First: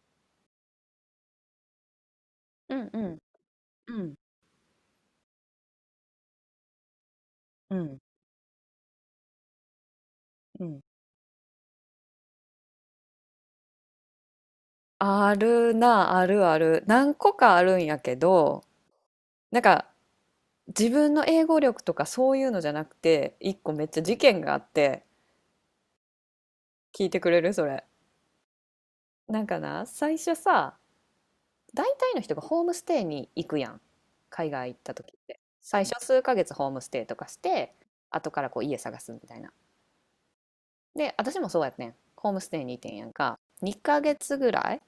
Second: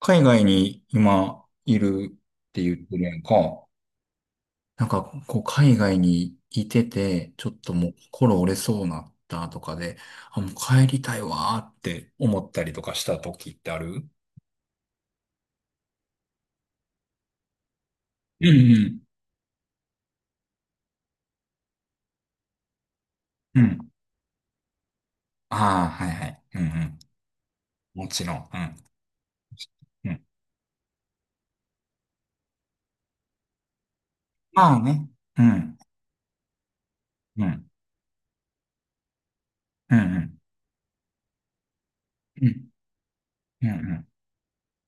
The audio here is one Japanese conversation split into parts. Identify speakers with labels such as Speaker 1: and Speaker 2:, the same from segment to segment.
Speaker 1: 海外に今いるって言
Speaker 2: う
Speaker 1: っ
Speaker 2: ん
Speaker 1: て
Speaker 2: う
Speaker 1: るや
Speaker 2: ん
Speaker 1: んか。
Speaker 2: うん
Speaker 1: なんか、こう、海外にいてて、ちょっと
Speaker 2: う
Speaker 1: もう
Speaker 2: ん
Speaker 1: 心折れそうなったとかで、あ、もう
Speaker 2: うん。
Speaker 1: 帰りたいわーって思ったりとかした時ってある？
Speaker 2: あるな、あるある、何個かあるんやけ
Speaker 1: うんう
Speaker 2: ど、
Speaker 1: ん。
Speaker 2: なんか自分の英語力とかそういうのじゃなくて、一
Speaker 1: う
Speaker 2: 個
Speaker 1: ん。
Speaker 2: めっちゃ事件があって。
Speaker 1: ああ、はいはい。うんうん。
Speaker 2: 聞いてくれるそれ？
Speaker 1: もちろん。うん。
Speaker 2: なんかな、
Speaker 1: う
Speaker 2: 最
Speaker 1: ん。
Speaker 2: 初さ、大体の人がホームステイに行くやん。海外
Speaker 1: ま
Speaker 2: 行っ
Speaker 1: あ
Speaker 2: た
Speaker 1: ね。
Speaker 2: 時って
Speaker 1: うん。
Speaker 2: 最初数ヶ月ホームステイとかし
Speaker 1: うん。
Speaker 2: て、後からこう家探すみたいな。
Speaker 1: うんうん。
Speaker 2: で、私もそうやってん、ホーム
Speaker 1: う
Speaker 2: ステイ
Speaker 1: ん。
Speaker 2: にいてんやんか
Speaker 1: うんう
Speaker 2: 2
Speaker 1: ん。
Speaker 2: ヶ月ぐらい。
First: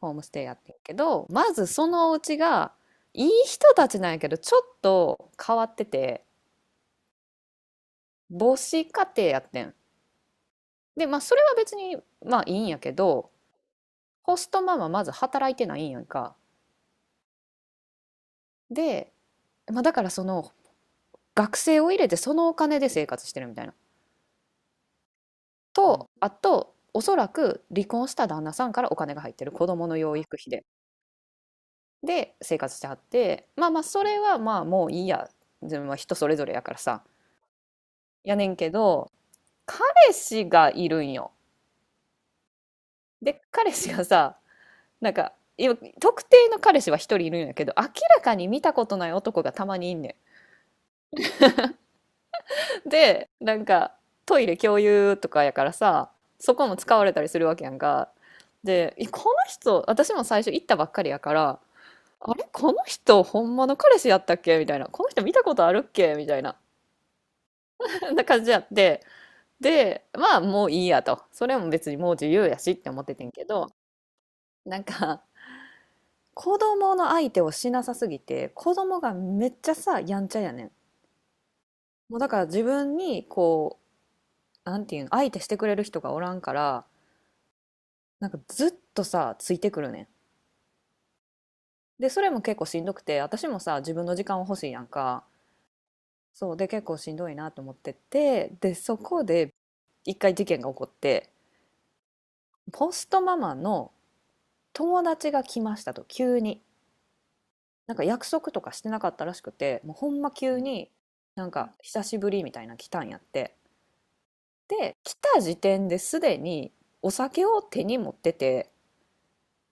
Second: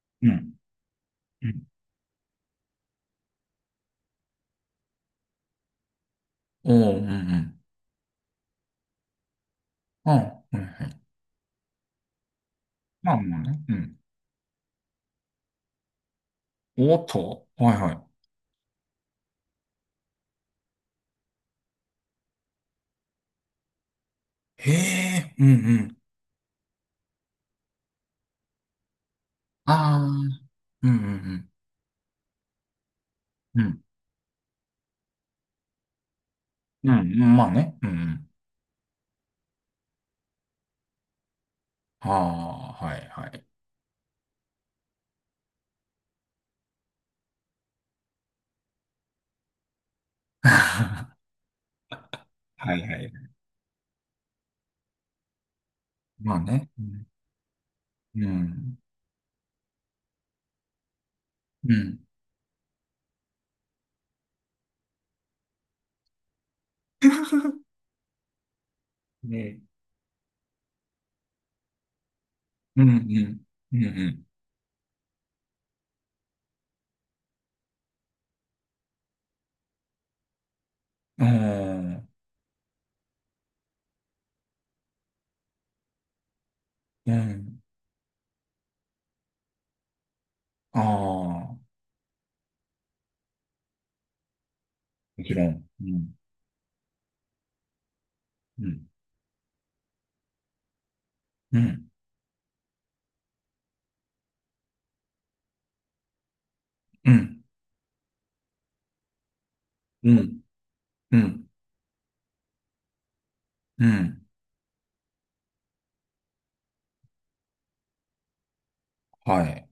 Speaker 2: ホーム
Speaker 1: う
Speaker 2: ステイや
Speaker 1: ん。
Speaker 2: ってるけど、
Speaker 1: う
Speaker 2: ま
Speaker 1: ん。
Speaker 2: ずそのお家が、いい人たちなんやけど、ちょっと変わってて、
Speaker 1: おーうんうん。
Speaker 2: 母子家庭やってん。
Speaker 1: ああ、はいはい。
Speaker 2: で、まあ、それは別に、まあ、いいんやけ
Speaker 1: まあ
Speaker 2: ど、
Speaker 1: まあね。うん。
Speaker 2: ホストママまず働いてないんやんか。
Speaker 1: おーっと。はいはい。
Speaker 2: で、まあ、だからその、学生を入れてそのお金で生活してるみたいな。
Speaker 1: へえ、うんうん。
Speaker 2: と、あと、おそらく離婚した旦那さんからお金が入ってる子供の
Speaker 1: ああ、う
Speaker 2: 養育
Speaker 1: ん、
Speaker 2: 費で。
Speaker 1: うん、
Speaker 2: で、生活してはって、
Speaker 1: う
Speaker 2: まあま
Speaker 1: ん。
Speaker 2: あ、それはまあもういいや。自分は人それぞれやから
Speaker 1: うん、う
Speaker 2: さ。
Speaker 1: ん、まあね。うん、うん。
Speaker 2: やねんけど、彼氏がいるんよ。
Speaker 1: ああ、はい、は
Speaker 2: で、
Speaker 1: い。
Speaker 2: 彼氏がさ、なんか、今特定の彼氏は一人いるんやけど、明らかに見たことない男がたまにいんね
Speaker 1: はい
Speaker 2: ん。
Speaker 1: はい。
Speaker 2: で、なんか、トイレ共有とかやからさ、
Speaker 1: まあ
Speaker 2: そこ
Speaker 1: ね。
Speaker 2: も
Speaker 1: う
Speaker 2: 使わ
Speaker 1: ん。
Speaker 2: れたりするわけやんか。
Speaker 1: うん。
Speaker 2: で、えこの人、私も最初行ったばっかりやから、
Speaker 1: うん
Speaker 2: あれこの人、ほんまの彼氏やったっけみたいな。この人見たことあるっけみたいな。な感じやって。
Speaker 1: ね。
Speaker 2: で、まあもういいやと。それも別にもう自由やしっ
Speaker 1: うん、
Speaker 2: て
Speaker 1: う
Speaker 2: 思っててん
Speaker 1: ん。
Speaker 2: けど、
Speaker 1: うん、うん。
Speaker 2: なんか、子供の相手をしなさすぎて、子供がめっちゃさ、やんちゃやねん。
Speaker 1: あー
Speaker 2: もうだから自分に、こう、なんていうの、相手してくれる人がおらんから、
Speaker 1: うん。
Speaker 2: なんかずっとさ、ついてくるね
Speaker 1: ああ、も
Speaker 2: ん。で、それも結構しんどくて、私もさ、自分の時間を欲しいやんか。
Speaker 1: ちろん。うん。
Speaker 2: そう、で、結構しんどいなと思ってて、
Speaker 1: う
Speaker 2: で、
Speaker 1: ん。
Speaker 2: そこで一回事件が起こって、
Speaker 1: うん。
Speaker 2: ポストママの友達が来ましたと、急に。
Speaker 1: うん。
Speaker 2: なんか約束とかしてなかったらしくて、もうほ
Speaker 1: う
Speaker 2: んま
Speaker 1: ん。
Speaker 2: 急に、
Speaker 1: うん。
Speaker 2: なんか久しぶりみたいな来たんやって。
Speaker 1: うん。
Speaker 2: で、来た時点ですでにお酒を手に持ってて、
Speaker 1: はい。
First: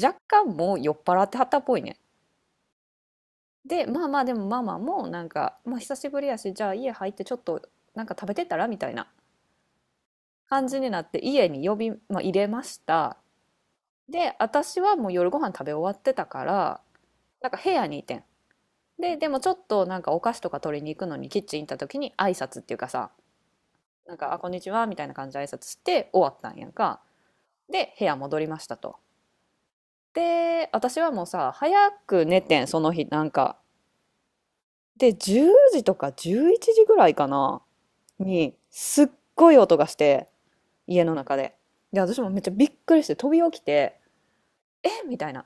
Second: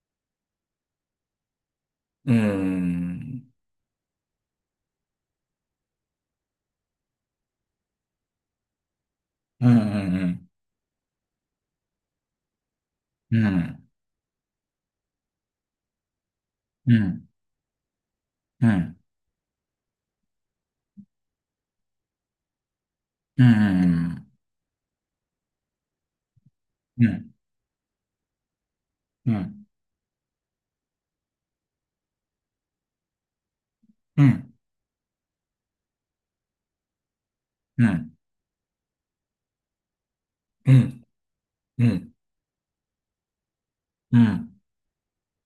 Speaker 2: 若干もう酔っ払ってはったっぽいね。
Speaker 1: うん。
Speaker 2: で、まあまあでもママもなんか、まあ久しぶりやし、じゃあ家入ってちょっとなんか食べてたらみたいな
Speaker 1: うん。うん。
Speaker 2: 感じになって家に呼び、まあ、入れました。
Speaker 1: うん。
Speaker 2: で、私はもう夜ご飯食べ終わってたから、
Speaker 1: うん。うん。
Speaker 2: なんか部屋にいてん。
Speaker 1: うん。
Speaker 2: で、でもちょっとなんかお菓子とか取りに行くのにキッチン行った時に挨拶っていうかさ、
Speaker 1: う
Speaker 2: なん
Speaker 1: ん。
Speaker 2: か、あ、こんにちはみたいな感じで挨拶して終わったんやんか。で、部屋戻りましたと。
Speaker 1: うん。うん。
Speaker 2: で、私はもうさ、早く寝てん、その日、なんか。
Speaker 1: うん。うん。
Speaker 2: で、10時とか11時ぐらいかな、
Speaker 1: うん。
Speaker 2: に、すっごい音がして、
Speaker 1: うん、
Speaker 2: 家の中で。
Speaker 1: う
Speaker 2: で、
Speaker 1: ん、
Speaker 2: 私もめっちゃびっくりして飛び起きて、
Speaker 1: うん、
Speaker 2: えみたいな。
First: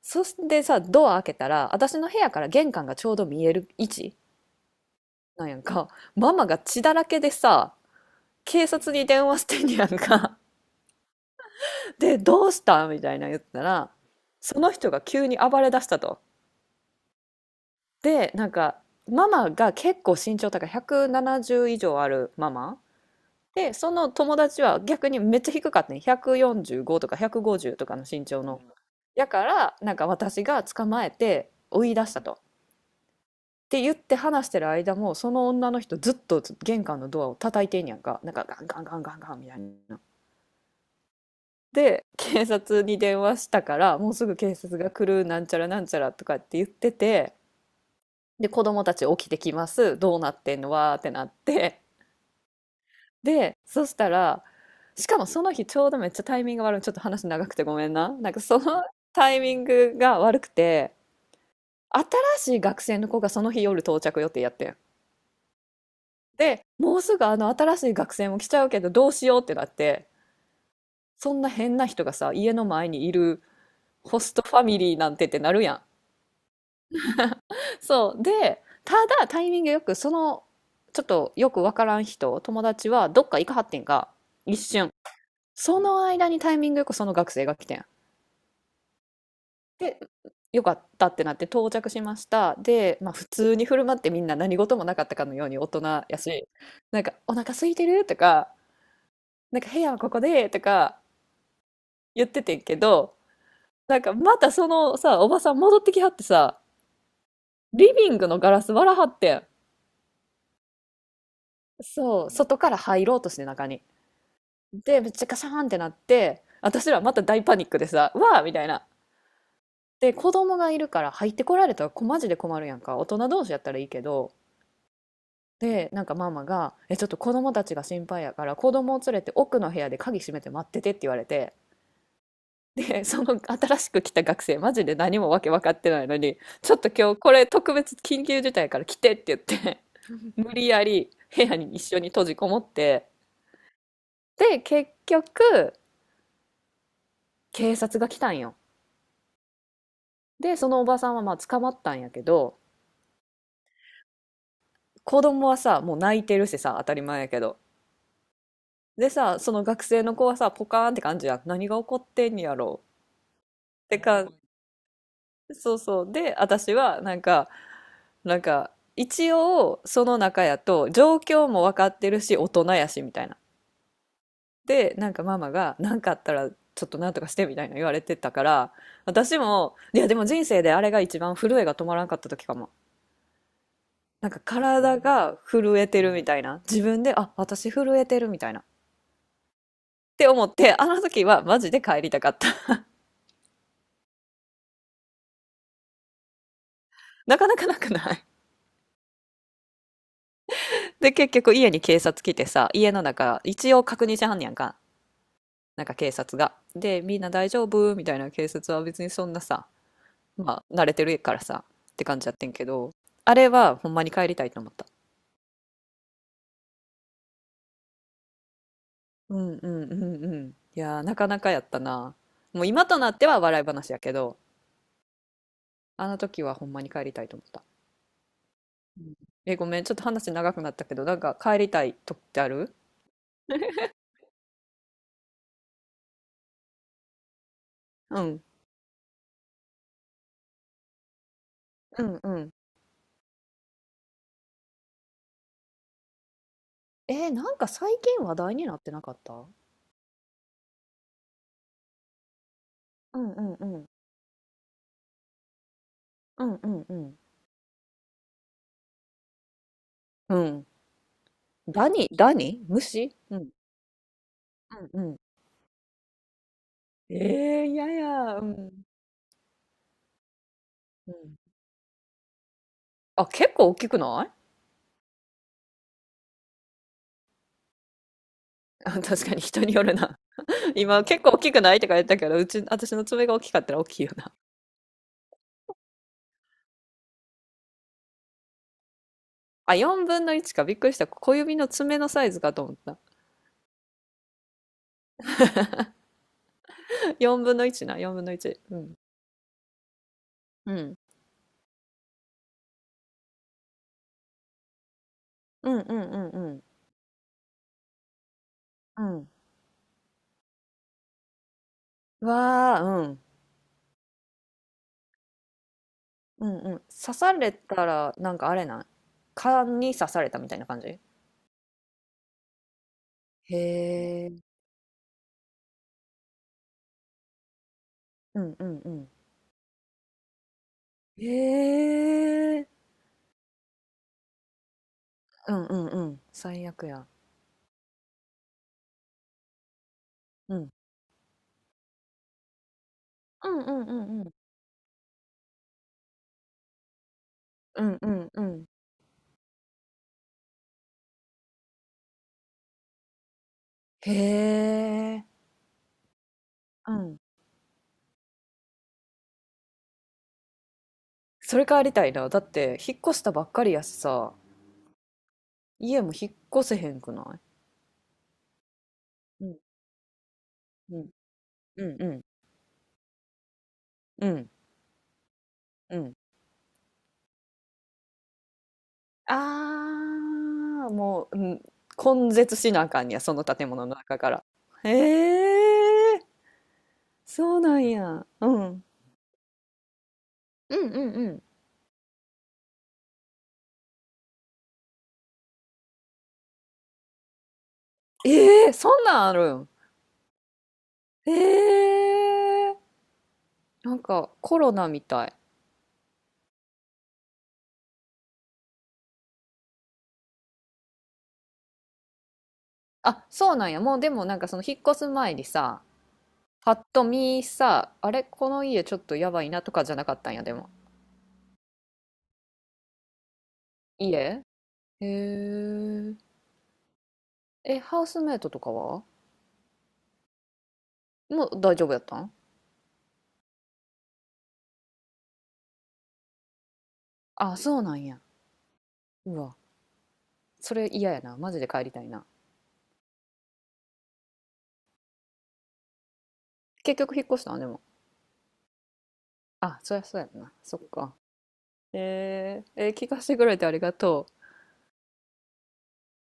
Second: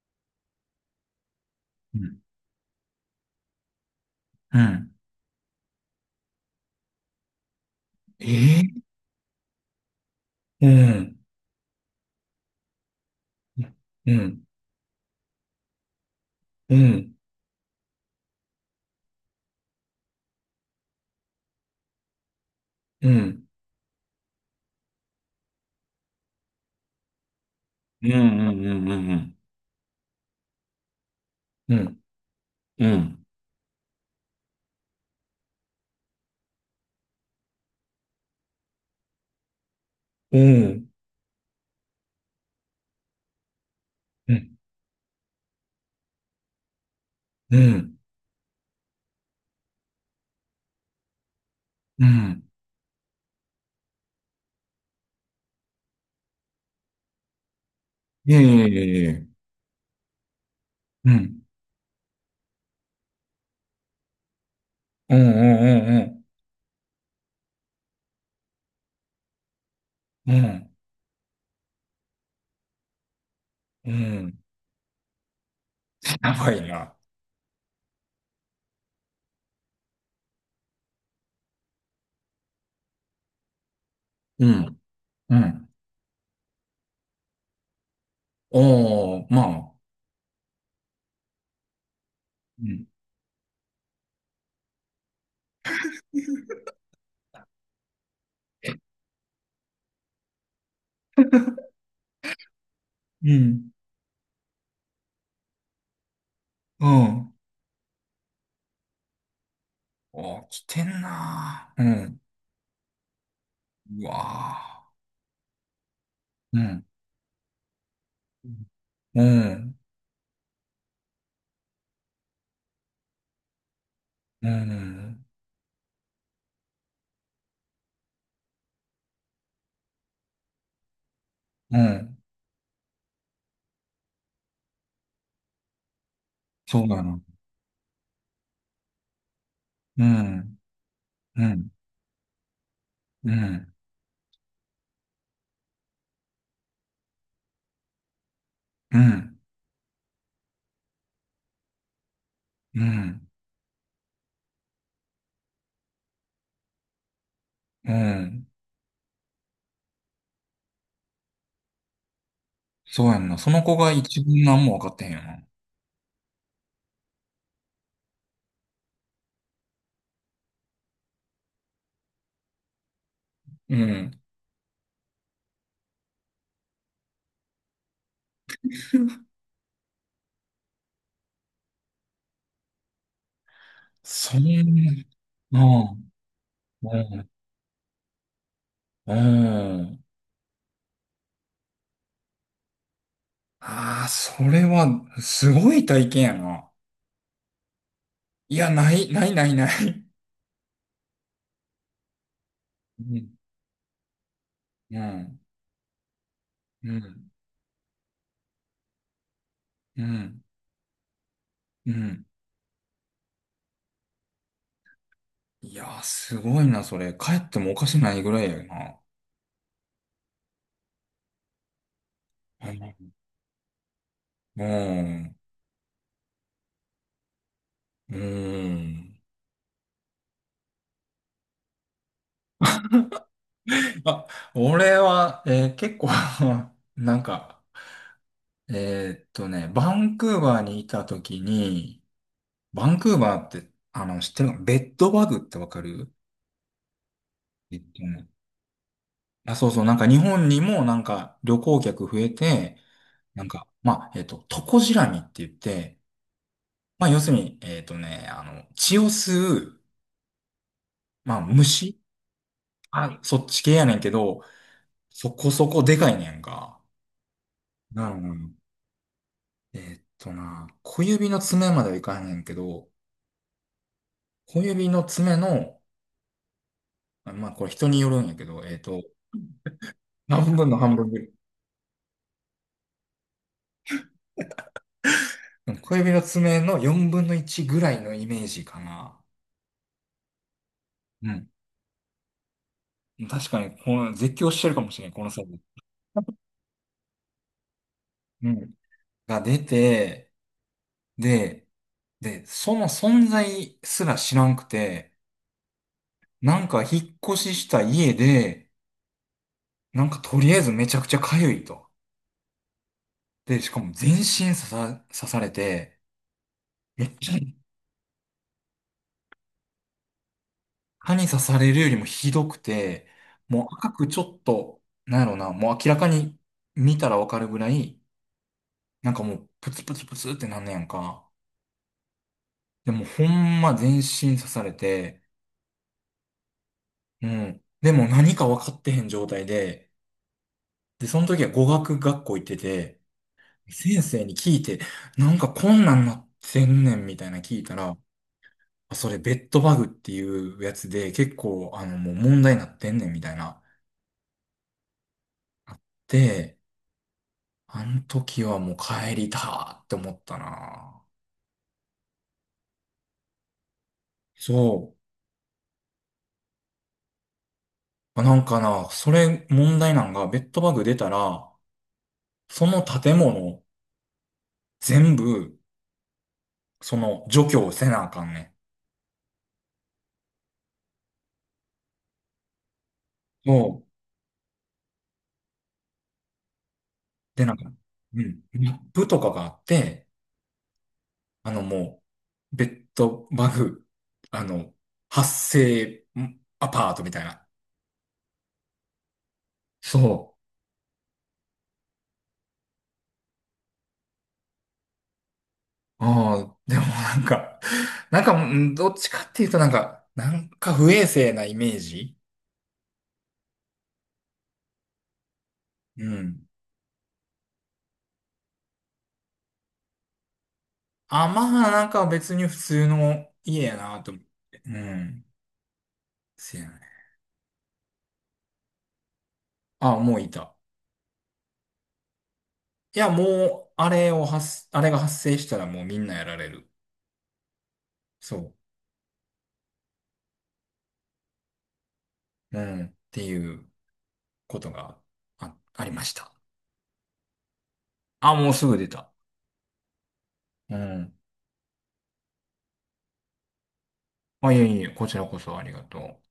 Speaker 2: そしてさ、ドア開けたら、私
Speaker 1: う
Speaker 2: の部
Speaker 1: ん、
Speaker 2: 屋から玄関がちょうど見える位置
Speaker 1: うん。
Speaker 2: なんやんか。ママが血だらけでさ、
Speaker 1: え
Speaker 2: 警
Speaker 1: ー
Speaker 2: 察に電話してんやんか。
Speaker 1: うん、
Speaker 2: で、どうしたみたいな言ったら、
Speaker 1: うん、
Speaker 2: その人が急に暴れ出したと。
Speaker 1: うん、
Speaker 2: でなんかママが結構身長高い170以上あるママ
Speaker 1: うん、
Speaker 2: で、その友達は逆にめっちゃ低かったね、145とか150とかの
Speaker 1: うん
Speaker 2: 身長
Speaker 1: う
Speaker 2: の
Speaker 1: んう
Speaker 2: や
Speaker 1: ん
Speaker 2: からなんか私が捕まえて
Speaker 1: うんう
Speaker 2: 追い
Speaker 1: ん、
Speaker 2: 出したと。
Speaker 1: うん。うん。
Speaker 2: って言って話してる間もその女の人ずっと玄関のドアを叩いてんやんか、なんかガンガンガンガンガンみたいな。
Speaker 1: うん、
Speaker 2: で警察に電話したからもうす
Speaker 1: う
Speaker 2: ぐ警
Speaker 1: ん、
Speaker 2: 察が来るなんちゃらなんちゃらとかって言ってて、
Speaker 1: うん、
Speaker 2: で子供たち起きてきます、どうなってんのわーってなって、
Speaker 1: うん、
Speaker 2: で、そしたら、しかもその日ちょうどめっちゃタイミング悪い。ちょっと話長くてごめんな。なん
Speaker 1: い
Speaker 2: か
Speaker 1: え
Speaker 2: そ
Speaker 1: いえい
Speaker 2: の
Speaker 1: えいえ。
Speaker 2: タイミングが悪くて、
Speaker 1: うん、
Speaker 2: 新しい学生の子がその日夜到着予定やってん。
Speaker 1: うん、うん、うん、
Speaker 2: で、もうすぐあの新しい学生も来ちゃうけどどうしようってなって、
Speaker 1: うん、うん、
Speaker 2: そんな変な人がさ、家の前にいる
Speaker 1: う
Speaker 2: ホス
Speaker 1: ん。
Speaker 2: トファミリーなんてってなるやん。
Speaker 1: やばいな。
Speaker 2: そう。で、ただタイミングよくその、ちょっとよくわからん人、友達はどっか行かはってんか
Speaker 1: う
Speaker 2: 一
Speaker 1: ん。
Speaker 2: 瞬。
Speaker 1: うん。
Speaker 2: その間にタイミングよくその学生が来てん。
Speaker 1: おー、まあ。
Speaker 2: で、よかったってなって到着しました。
Speaker 1: うん、
Speaker 2: で、まあ普通に振る舞って、みんな何事もなかったかのように大人やし、なんかお腹空いてるとか、なんか部屋はここでとか言っててんけど、
Speaker 1: うん、
Speaker 2: なんかまたそのさ、おばさん戻ってきはってさ、
Speaker 1: うん、
Speaker 2: リビングのガラス割らはってん。
Speaker 1: おー、来てんなーうん、
Speaker 2: そう、外から入ろうとして中に。
Speaker 1: うわ
Speaker 2: で、めっちゃカシャーンってなって、
Speaker 1: ーうん、
Speaker 2: 私らまた大パニックでさ、わーみたいな。
Speaker 1: うん、
Speaker 2: で、子供がいるから入ってこられたらこマジで困るやんか。大人同士やったらいいけど、
Speaker 1: うん。
Speaker 2: で、なんかママが、え、ちょっと子供たちが心配やから、子供を連れて奥の部屋で鍵閉めて待っててって言われて、
Speaker 1: うん。
Speaker 2: で、その新しく来た学生、マジで何もわけ分かってないのに、ちょっ
Speaker 1: そう
Speaker 2: と
Speaker 1: な
Speaker 2: 今日
Speaker 1: の。
Speaker 2: これ特別緊急事態やから来てって言って
Speaker 1: う
Speaker 2: 無
Speaker 1: ん。
Speaker 2: 理やり部
Speaker 1: う
Speaker 2: 屋
Speaker 1: ん。
Speaker 2: に一緒に閉じこもって、
Speaker 1: うん。
Speaker 2: で、結局、警察が来たんよ。
Speaker 1: うん。
Speaker 2: で、そのおばさんはまあ捕まったんやけど、
Speaker 1: うん。
Speaker 2: 子供はさ、もう泣いてるしさ、当たり前やけど。
Speaker 1: うん。
Speaker 2: でさ、その学生の子はさ、ポカーンって感じや、何が起こってんやろ
Speaker 1: そうやんな。その子
Speaker 2: う。っ
Speaker 1: が
Speaker 2: て
Speaker 1: 一
Speaker 2: か、
Speaker 1: 番何も分かってへんよな。
Speaker 2: そうそう。で、私は、なんか、なんか、一応、その中やと、状況も分かってるし、大人やし、みたいな。
Speaker 1: うん。
Speaker 2: で、なんかママが、なんかあったら、ちょっとなんとかして、みたいな言われてたから、私も、いや、でも人生であれが一番震えが止まらんかった時かも。なん
Speaker 1: そ
Speaker 2: か
Speaker 1: ん
Speaker 2: 体が
Speaker 1: な。
Speaker 2: 震え
Speaker 1: う
Speaker 2: て
Speaker 1: ん。
Speaker 2: るみたいな。自分で、
Speaker 1: うん。
Speaker 2: あ、私震えてるみたいな。っ
Speaker 1: うん。
Speaker 2: て思って、あの時はマジで帰りたかった。
Speaker 1: ああ、それは、すごい体験やな。
Speaker 2: なかなかなくない？
Speaker 1: いや、ない、ない、ない、ない。
Speaker 2: で、結局家に警察来てさ、家の
Speaker 1: うん。
Speaker 2: 中、一応確認しはんねやんか。
Speaker 1: うん。
Speaker 2: なんか警察が。
Speaker 1: う
Speaker 2: で、みん
Speaker 1: ん。
Speaker 2: な大丈夫みたいな、警察は別にそんなさ、
Speaker 1: うん。
Speaker 2: まあ慣れてるからさ、
Speaker 1: う
Speaker 2: って感
Speaker 1: ん。
Speaker 2: じやってんけど、あれはほんまに帰りたいと思った。
Speaker 1: いやー、すごいな、それ。帰ってもおかしないぐらいやな。
Speaker 2: うんうんうんうん。いやー、なかなかやったな。もう今となっては笑い話やけど、
Speaker 1: うん。うん。
Speaker 2: あの時はほんまに帰りたいと思った。
Speaker 1: う
Speaker 2: うん。
Speaker 1: ん。
Speaker 2: え、ごめん、ちょっと話長くなったけど、なんか帰りたい時ってある？
Speaker 1: あ、俺は、結構 なんか、
Speaker 2: うん。
Speaker 1: バンクーバーにいた時に、
Speaker 2: うんうん。
Speaker 1: バンクーバーって、知ってるのベッドバグってわかる？
Speaker 2: えー、なんか
Speaker 1: えっ
Speaker 2: 最
Speaker 1: と
Speaker 2: 近
Speaker 1: ね、
Speaker 2: 話題になってなかった？う
Speaker 1: あ、そうそう、なんか日本にもなんか旅行客増えて、
Speaker 2: んう
Speaker 1: なん
Speaker 2: んう
Speaker 1: か、
Speaker 2: ん。
Speaker 1: まあ、トコジラミって言って、
Speaker 2: うんうんう
Speaker 1: まあ、
Speaker 2: ん。
Speaker 1: 要するに、血を吸う、
Speaker 2: うん。
Speaker 1: まあ、
Speaker 2: ダ
Speaker 1: 虫。
Speaker 2: ニダニ虫、
Speaker 1: あ、
Speaker 2: う
Speaker 1: そっ
Speaker 2: ん。
Speaker 1: ち系やねんけど、
Speaker 2: うんうん。
Speaker 1: そこそこでかいねんか。
Speaker 2: ええ、いやい
Speaker 1: なるほど。う
Speaker 2: や。う
Speaker 1: ん。
Speaker 2: ん。
Speaker 1: えーっとな、小
Speaker 2: う
Speaker 1: 指
Speaker 2: ん。
Speaker 1: の爪まではいかへんねんけど、
Speaker 2: あ、結構大きくない？
Speaker 1: 小指の爪の、あ、まあこれ人によるんやけど、
Speaker 2: あ、確かに人によるな。
Speaker 1: 半分 の半
Speaker 2: 今
Speaker 1: 分ぐ
Speaker 2: 結
Speaker 1: らい。
Speaker 2: 構大きくないとか言ったけど、うち、私の爪が大きかったら大きいよな。
Speaker 1: うん。小指の爪の4分の1ぐらいのイメージかな。
Speaker 2: あ、4分の1か。びっくりした。
Speaker 1: う
Speaker 2: 小
Speaker 1: ん。
Speaker 2: 指の爪のサイズかと思った。
Speaker 1: 確かに、この絶叫してるかもしれないこのサイズ。
Speaker 2: 4分の1な、4分の
Speaker 1: う
Speaker 2: 1。
Speaker 1: ん。
Speaker 2: うん。
Speaker 1: が出て、
Speaker 2: うん。
Speaker 1: で、その存在すら知らんくて、
Speaker 2: うんうんうん
Speaker 1: なんか引っ越しした家で、
Speaker 2: うん。うん。
Speaker 1: なんかとりあえずめちゃくちゃ痒いと。
Speaker 2: わあ、うん。
Speaker 1: で、しかも全身刺されて、
Speaker 2: うんうん。
Speaker 1: め
Speaker 2: 刺
Speaker 1: っち
Speaker 2: さ
Speaker 1: ゃ
Speaker 2: れたら、なんかあれない？蚊に刺されたみたいな感じ？
Speaker 1: 蚊に刺されるよりもひどくて、もう赤くちょ
Speaker 2: へ
Speaker 1: っ
Speaker 2: え。
Speaker 1: と、なんやろな、もう明らかに見たらわかるぐらい、
Speaker 2: うんうんうん。
Speaker 1: なんかもうプツプツプツってなんねやんか。
Speaker 2: へえ。
Speaker 1: でもほんま全身刺されて、
Speaker 2: うんうんうん。最悪や。
Speaker 1: うん。でも何か分かってへん状態で、
Speaker 2: うん。
Speaker 1: で、その時は語学学校行ってて、
Speaker 2: うんうんう
Speaker 1: 先
Speaker 2: ん
Speaker 1: 生
Speaker 2: うん。
Speaker 1: に聞いて、なんかこんなんなってんねんみたいな聞いた
Speaker 2: う
Speaker 1: ら、
Speaker 2: んうんうん。
Speaker 1: あ、それベッドバグっていうやつで結構もう問題になってんねんみたいな。
Speaker 2: へえ。
Speaker 1: で、
Speaker 2: うん。
Speaker 1: あの時はもう帰りたって思ったな。
Speaker 2: それ帰りたいな。だって、引っ越したばっかりやしさ、
Speaker 1: そ
Speaker 2: 家も引っ越せへんくない？
Speaker 1: う。なんかな、それ
Speaker 2: うん。
Speaker 1: 問題なんが、ベッドバグ出
Speaker 2: うん。
Speaker 1: たら、
Speaker 2: うんうん
Speaker 1: その建物
Speaker 2: うん
Speaker 1: 全部、
Speaker 2: うん。
Speaker 1: その除去せなあかんねん。
Speaker 2: ああ、もう、うん。根絶しなあかんねや、その建
Speaker 1: そう。
Speaker 2: 物の中から。へえ、
Speaker 1: で、なん
Speaker 2: そう
Speaker 1: か、
Speaker 2: なん
Speaker 1: う
Speaker 2: や。
Speaker 1: ん。
Speaker 2: う
Speaker 1: マッ
Speaker 2: ん。
Speaker 1: プとかがあって、
Speaker 2: うんうんうん。
Speaker 1: もう、ベッドバグ、あの、発生アパートみたいな。
Speaker 2: ええ、そんなんあるん？
Speaker 1: そ
Speaker 2: ええ、なんかコロナみたい。
Speaker 1: う。ああ、でもなんか、なんか、うん、どっちかっていうとなんか、なんか不衛生なイメージ。
Speaker 2: あ、そうなんや。もうでもなんかその引っ越す前にさ、
Speaker 1: うん。
Speaker 2: パッと見さ、あれ、この家ちょっとやばいなとかじゃなかったんや、でも。
Speaker 1: あ、まあ、なんか別に普通の家やな
Speaker 2: 家、
Speaker 1: と思っ
Speaker 2: へ
Speaker 1: て。うん。
Speaker 2: え。
Speaker 1: せやね。
Speaker 2: え、ハウスメイトとかは？
Speaker 1: あ、もういた。
Speaker 2: もう大丈夫やったん？
Speaker 1: いや、もう、あれを発、あれが発生したらもうみんなやられる。
Speaker 2: あ、そうなんや。
Speaker 1: そ
Speaker 2: うわ、それ嫌やな。マジで帰りたいな。
Speaker 1: う。うん。っていうことがありました。
Speaker 2: 結局引っ越したんでも？
Speaker 1: あ、もうすぐ出た。
Speaker 2: あ、そりゃそうやんな。
Speaker 1: う
Speaker 2: そっか。
Speaker 1: ん。
Speaker 2: 聞かせてくれてありがとう。
Speaker 1: あ、いえいえ、こちらこそありがとう。